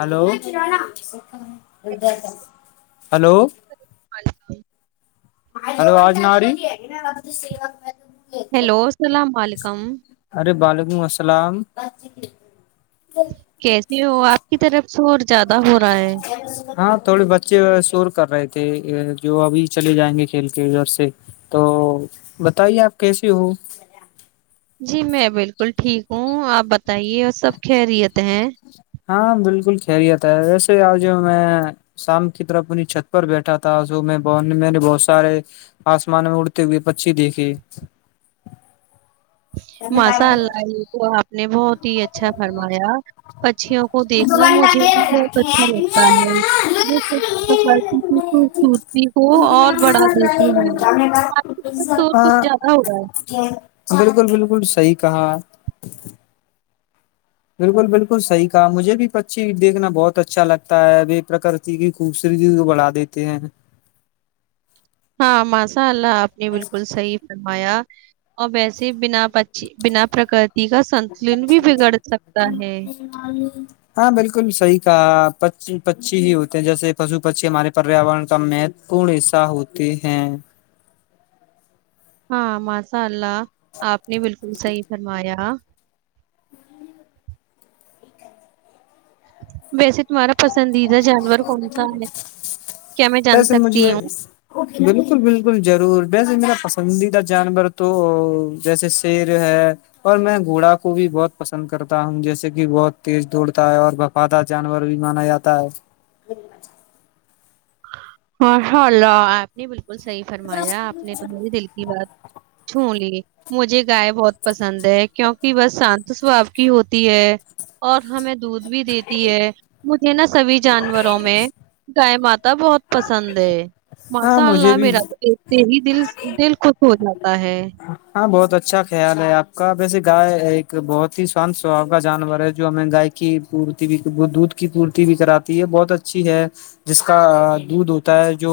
hello hello ہ [inaudible] رج ناری ہیلو السلام علیکم ولیکم السلام کیسے ہو آپ کی طرف سے اور ہاں تھوڑی بچی شور کر رہے تھے جو ابھی چلے جائیں گے کھیل کے ادھر سے تو بتائیے آپ کیسیے ہو جی میں بالکل ٹھیک ہوں آپ بتائیے اور سب خیریت ہیں ہاں بالکل خیریت ویسے ہی آج میں شام کی طرف اننی چھت پر بیٹھا تھا جو میں ب میں نے بہت سارے آسمان میں اڑتے ہوئے پچھی دیکھی ماشاء اللہ کو آپ نے بہت ہی اچھا فرمایا پچھیوں کو دیکھنا مجھے بھی بہت اچھا لگتا ہے میںک کی خوبصورتی کو اور بڑھا دیتی ہوںور کچھ ہاں زیادہ ہو رہا ہے بالکل ب بالکل صحیح کہا بالکل بالکل صحیح کہا مجھے بھی پچی دیکھنا بہت اچھا لگتا ہےب پرکرتی کی خوبصورتی کو بڑھا دیتے ہیں ہاں ماشاء اللہ آپ نے بالکل صحیح فرمایا اور ویسے ہی بنا پچ بنا پرکتی کا سنتلن بھی بگڑ سکتا ہے ہاں بالکل صحیح کہا پ پچی ہی ہوتے ہیں جیسے پشو پچی ہمارے پریاورن کا مہتو پورن حصہ ہوتے ہیں ہاں مسء ال آپ نے بالکل صحیح فرمایا ویسے تمہارا پسندیدہ جانور کون سا ہے کیا میں جان ویسے سکتی مجھے ہوں بالکل بالکل ضرور ویسے میرا پسند پسندیدہ جانور تو جیسے شیر ہے اور میں گھوڑا کو بھی بہت پسند کرتا ہوں جیسے کہ بہت تیز دوڑتا ہے اور بفادار جانور بھی مانا جاتا تاج ہاںشاء اللہ آپنی ب بالکل صحی فرمایا آپ نے تو مھے دل کی بات چھولی مجھے گائے بہت پسند ہے کیونکہ بس شانت سوبھاؤ کی ہوتی ہے اور ہمیں دودھ بھی دیتی ہے مجھے نا سبھی جانوروں میں گائے ماتا بہت پسند ہے ہاں ماشاء مجھے اللہ بھی میرا تو ایے ہی دل دل خوش ہو جگ تا ہے بت اچھا خیال ہے آپ کا ویسے گائے ایک بہت ہی شانت سوا کا جانور ہے جو ہمیں گائے کی پورتی بھی دودھ کی پورتی بھی کراتی ہے بہت اچھی ہے جس کا دودھ ہوتا ہے جو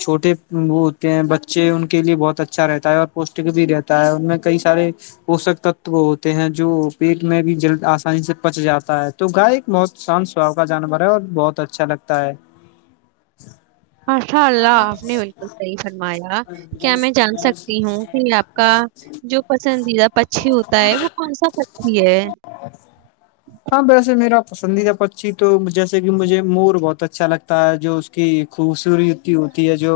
چھوٹے وہ ہوتے ہیں بچے ان کے لیے بہت اچھا اچھا رہتا ہے اور پوشٹک بھی رہتا ہے ان میں کئی سارے پوشک تتو ہوتے ہیں جو پیٹ میں بھی جلد آسانی سے پچ جاتا ہے تو گائے ایک بہت شانت سواؤ کا جانور ہے اور بہت اچھا لگتا ہے ااشاء اللہ آپ نے بالکل صحیح فرمایا کیا میں جان سکتی ہوں کہ آپ کا جو پسندیدہ پکچھی ہوتا ہے وہ کون سا پچی ہے ہاں ویسے میرا پسندیدہ پشی تو جیسے کہ مجھے مور بہت اچھا لگتا ہے جو اس کی خوبصورتتی ہوتی ہے جو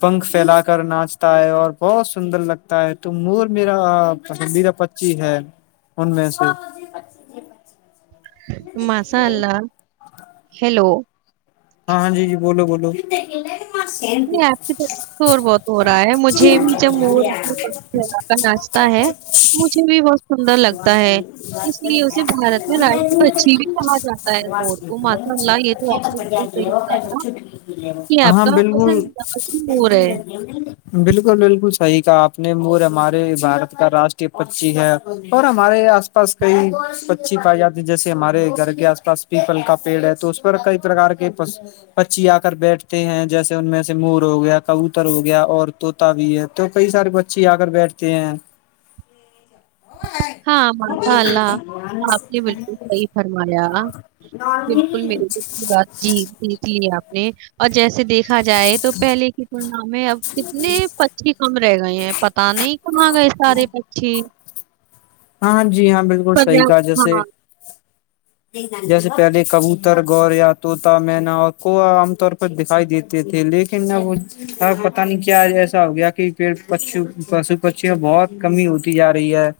پنکھ پھیلا کر ناچ تا اور بہت سندر لگتا ہے تو مور میرا پسندیدہ پچی ہے ان میں سے مسا اللہ ہیلو ہاں ہاں جی جی بولو بولو نہیں آپ کی طرفور بہت ہو رہا ہے مجھے بھی جب مور اپنے علاق ناچتا ہے مجھے بھی بہت سندر لگتا ہے اس لیے اسے بھارت میں راشٹر پچھی بھی کہا جاتا ہے مور کو ماشاء اللہ یہ تو آپ نے بالکل صحیح بتایا کہ آپ ہاں بک کا بالکل پسندیدہ پنچھی مور ہے بالکل بالکل صحیح کا آپ اپنے مور ہمارے بارت کا راشٹری پچھی ہے اور ہمارے آس پاس کئی پچی پائے جاتے جیسے ہمارے گھر کے آس پاس پیپل کا پیڑ ہے تو اس پر کئی پرکار کے پچی آ کر بیٹھتے ہیں جیسے ان میں سے مور ہو گیا کبوتر ہو گیا اور طوط بھی ہے تو کئی سارے پچی آ کر بیٹھتے ہیں ہاں ماشاء اللہ آپ نے بالکل صحیح فرمایا بالکل میرے کی بات جی دیکھ لی آپ نے اور جیسے سے دیکھا جائے تو پہلے کی تلنا میں اب کتنے پچ کی کم رہ گئے ہیں پتا نہیں کہاں گئے سارے پچھی ہاں جی ہاں بالکل صحیح کہ جیسے ہاں جیسے پہلے کبوتر گوریا طوط مینا اور کو عام طور پر دکھائی دیتے تھے لیکن اب پتا نہیں کیا ایسا ہو گیا کہ پڑ پ پشو پشی بہت کمی ہوتی جا رہی ہے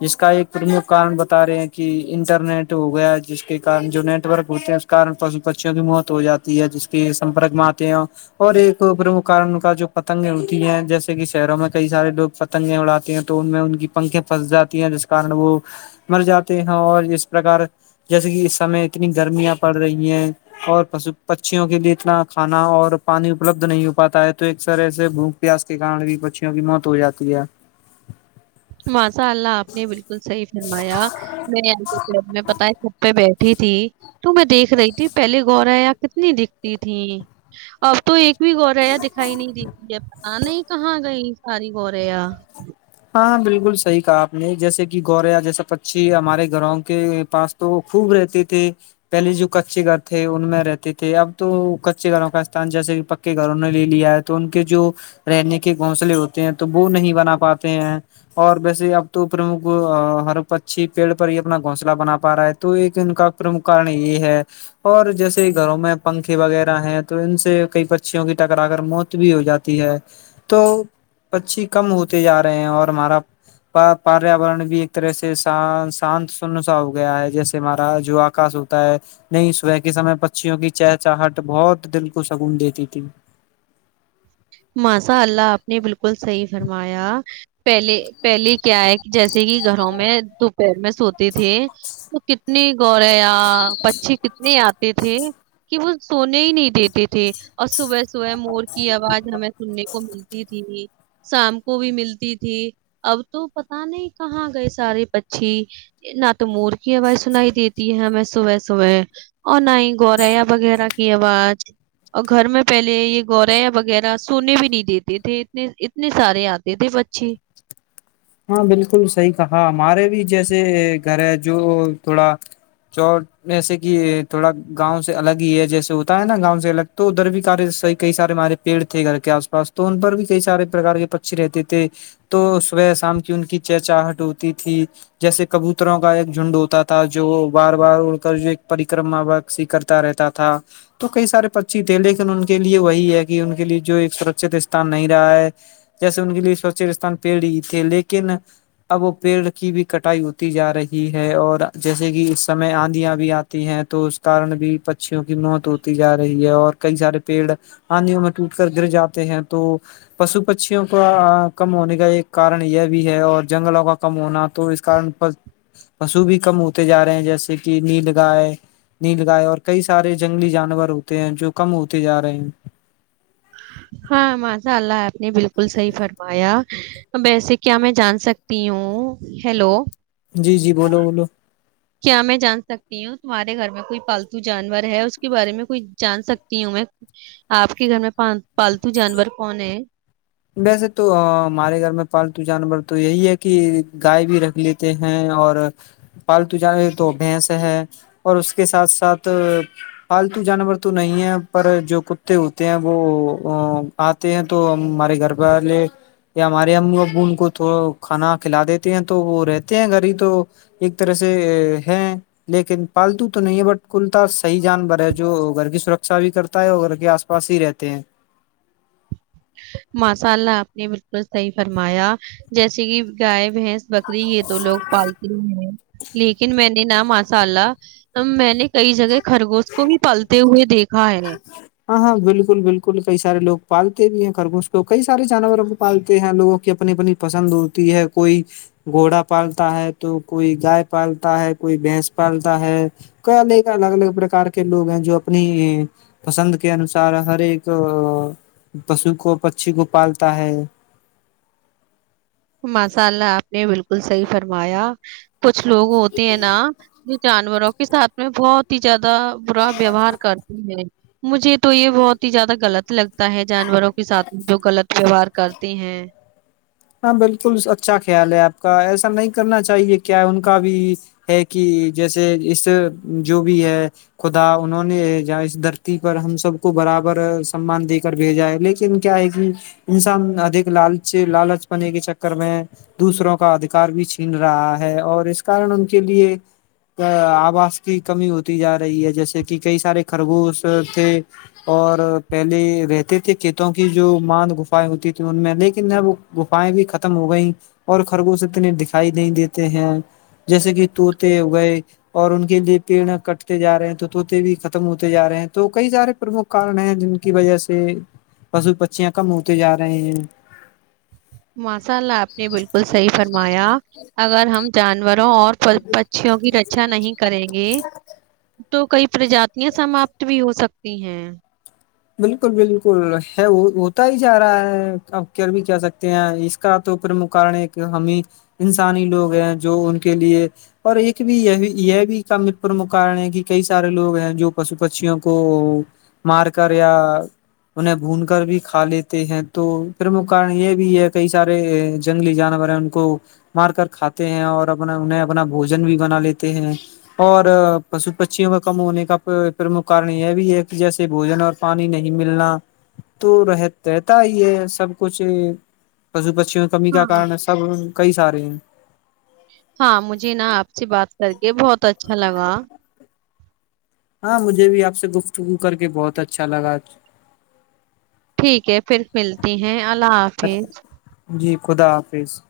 جس کا ایک پرمکھ کن بتا رہے ہیں کہ انٹرنیٹ ہو گیا جس کے جو نیٹ ورک ہوتے ہیں اس کن پشو پچیوں کی موت ہو جاتی ہے جس کے سمپرک میں آتے ہیں اور ایک پرمکھ کارن ان کا جو پتنگیں ہوتی ہیں جیسے کہ شہروں میں کئی سارے لوگ پتنگیں اڑاتے ہیں تو ان میں ان کی پنکھے پھنس جاتی ہیں جس کن وہ مر جاتے ہیں اور اس پرکار جیسے کہ اس سمے اتنی گرمیاں پڑ رہی ہیں اور پ پکچیوں کے لیے اتنا کھانا اور پانی اپلبدھ نہیں ہو پاتا ہے تو ایک طرح سے بھوک پیاس کے کار بھی پکچوں کی موت ہو جاتی ہے ماسا اللہ آپ نے بالکل صحیح فرمایا میںے پتا پ بیٹھی تھی تو میں دیکھ رہی تھی پہلے گورا کتنی دکھتی تھھی اب تو ایک بھی گ رہے دکھائی نہیں دیتی ہے پت نہیں کہاں گئی سری پ رہ ہاں ہاں بالکل صحیح کہا آپ نے جیسے کہ گوریا جیسے پچی ہمارے گھروں کے پاس تو خوب رہتے تھے پہلے جو کچے گھر تھے ان میں رہتے تھے اب تو کچے گھروں کا استان جیسے کہ پے گھروں نے لے لیا ہے تو ان کے جو رہنے کے گھونسلے ہوتے ہیں تو وہ نہیں بنا پاتے اور ویسے اب تو پرمکھ ہر پچی پیڑ پر ہی اپنا گونسلہ بنا پا رہا ہے تو ایک ان کا پرمکھ کارن یہ ہے اور جیسے گھروں میں پنکھے وغیرہ ہیں تو ان سے کئی پھیوں کی ٹکرا کر موت بھی ہو جاتی ہے تو پھیی کم ہوتے جا رہے رہے ہیں اور ہمارا پیاورن بھی ایک طرح سے شانت سنسا ہو گیا ہے جیسے ہمارا جو آکاش ہوتا ہے نہیں صبح کے سمے پچیوں کی چہ چاہٹ بہت دل کو سگون دیتی تھی ماسا اللہ آپ نے بالکل صحیح فرمایا پہلے پہلے کیا ہے جیسے کہ گھروں میں دوپہر میں سوتی تھی تو کتنی گور پچھی کتنی آتی تھی کہ وہ سونے ہی نہیں دیتے تھے اور صبح صبح مور کی آواز ہمیں سننے کو ملتی تھی شام کو بھی ملتی تھی اب تو پتا نہیں کہاں گئے سارے پچھی نہ تو مور کی آواز سنائی دیتی ہے ہمیں صبح صبح اور نہ ہی گوریا وغیرہ کی آواز اور گھر میں پہلے یہ گوریا وغیرہ سونے بھی نہیں دیتے تھے اتنے اتنے سارے آتے تھے بچے ہاں بالکل صحیح کہا ہمارے بھی جیسے گھر ہے جو تھوڑا چوٹ جیسے کہ تھوڑا گاؤں سے الگ ہی ہے جیسے ہوتا ہے نا گاؤں سے الگ تو ادھر بھی کارے کئی سارے ہمارے پیڑ تھے گھر کے آس پاس تو ان پر بھی کئی سارے پرکار کے پکچی رہتے تھے تو سب شام کی ان کی چہچاہٹ ہوتی تھی جیسے کبوتروں کا ایک جھنڈ ہوتا تھا جو بار بار اڑ کر جو ایک پرکرما و س کرتا رہتا تھا تو کئی سارے پچی تھے لیکن ان کے لیے وہی ہے کہ ان کے لیے جو ایک سرچت استھان نہیں رہا ہے جیسے ان کے لیے سرچت استھان پیڑھی لیکن اب پیڑ کی بھی کٹائی ہوتی جا رہی ہے اور جیسے کہ اس سمے آندھیاں بھی آتی ہے تو اس کارن بھی پکچوں کی موت ہوتی جا رہی ہے اور کئی سارے پیڑ آندھیوں میں ٹوٹ کر گر جاتے ہیں تو پشو پھیوں کا کم ہونے کا ایک کارن یہ بھی ہے اور جنگلوں کا کم ہونا تو اس کارن پشو بھی کم ہوتے جا رہے ہیں جیسے کہ نیل گائے نیل گائے اور کئی سارے جنگلی جانور ہوتے ہیں جو کم ہوتے جا رہے ہیں ہاں ماشاء اللہ آپ نے بالکل صحیح فرمایا ویسے کیا میں جان سکتی ہوں ہیلو جی جی بولو بولو کیا میں جان سکتی ہوں تمہارے گھر میں کوئی پالتو جانور ہے اس کے بارے میں کوئی جان سکتی ہوں میں آپ کے گھر میں پالتو جانور کون ہے ویسے تو ہمارے گھر میں پالتو جانور تو یہی ہے کہ گائے بھی رکھ لیتے ہیں اور پالتو جانور تو بھینس ہے اور اس کے ساتھ ساتھ پالتو جانور تو نہیں ہے پر جو کتے ہوتے ہیں وہ آتے ہیں تو ہمارے گ گھر والے یا ہمارے امیو ابو ان کو تھ کھانا کھلا دیتے ہیں تو وہ رہتے ہیں گھر ہی تو ایک طرح سے ہے لیکن پالتو تو نہیں ہے بٹ کلتا صحیح جانور ہے جو گھر کی سرکشا بھی کرتا ہے اور گھر کے آس پاس ہی رہتے ہیں ماساء اللہ آپ نے بالکل صحیح فرمایا جیسے کہ گائے بھینس بکری یہ تو لوگ پالتے ہیں لیکن میں نے ن ماسال اللہ میں نے کئی جگہ خرگوش کو بھی پلتے ہوئے دیکھا ہے ہاں ہاں بالکل بالکل کئی سارے لوگ پالتے بھی ہیں خرگوش کو کئی سارے جانور پالتے ہیں لوگوں کی اپنی اپنی پسند ہوتی ہے کوئی گھوڑا پالتا ہے تو کوئی گائے پالتا ہے کوئی بھینس پالتا ہے کئی ال الگ الگ پرکار کے لوگ ہیں جو اپنی پسند کے انوسار ہر ایک پشو کو پکشھی کو پالتا ہے ماساء اللہ آپ نے بالکل صحیح فرمایا کچھ لوگ ہوتے ہیں نا جانوروں کے ساتھ میں بہت ہی زیادہ تو برا ویوہار کرتی ہے مجھے تو یہ بہت ہی زیادہ غلط لگتا ہے جانوروں کے ساتھ جو غلط ویوہار کرتے ہیں ہاں بالکل اچھا خیال ہے آپ کا ایسا نہیں کرنا چاہیے کیا ان کا بھی ہے کہ جیسے اس جو بھی ہے خدا انہوں نے اس دھرتی پر ہم سب کو برابر سمان دے کر بھیجا ہے لیکن کیا ہے کہ انسان ادھک لالچ لال پنے کے چکر میں دوسروں کا ادھکار بھی چھین رہا ہے اور اس کارن ان کے لیے آواس کی کمی ہوتی جا رہی ہے جیسے کہ کئی سارے خرگوش تھے اور پہلے رہتے تھے کھیتوں کی جو ماند گفائیں ہوتی تیں ان میں لیکن اب گفائیں بھی ختم ہو گئییں اور خرگوش اتنے دکھائی نہیں دیتے ہیں جیسے کہ طوط ہو گئے اور ان کے لیے پیڑ کٹتے جا رہے ہیں تو ط توط بھی ختم ہوتے جا رہے ہیں تو کئی سارے پرمکھ کارن ہیں جن کی وجہ سے پشو پھیاں کم ہوتے جا رہے ہیں ماشاء اللہ آپ نے بالکل صحیح فرمایا اگر ہم جانیں جانوروں اور پچیوں کی رچا نہیں کریں گے تو کئی پرجاتیاں سماپت بھی ہو سکتی ہیں بالکل بالکل ہے وہ ہوتا ہی جا رہا ہے ا بھی کہ سکتے ہیں اس کا تو پرمکھ کارن ایک ہمیں انسانی لوگ ہیں جو ان کے لیے اور ایک بھی یہ یہ بھی کا پرمکھ کارن ہے کہ کئی سارے لوگ ہیں جو پشو پشیوں کو مار یا انہیں بھون کر بھی کھا لیتے ہیں تو پرمکھ کارن یہ بھی ہے کئی سارے جنگلی جانور ہیں ان کو مار کر کھاتے ہیں اور اپنا انہیں اپنا بوجن بھی بنا لیتے ہیں اور پشو پچیوں کا کم ہونے کا پرمکھ کن یہ بھی ہے کہ جیسے بوجن اور پانی نہیں ملنا تو رہ رہتا ہی ہے سب کچھ پو پ پچ میں کمی کا ہاں کن سب کئی سارے ہیں ہاں مجھے نا آپ سے بات کر کے بہت اچھا چلاوا ہاں مجھے بھی آپ سے گفتگو کر کے بہت اچھا لگا ٹھیک ہے پھر ملتی ہیں اللہ حافظ جی خدا حافظ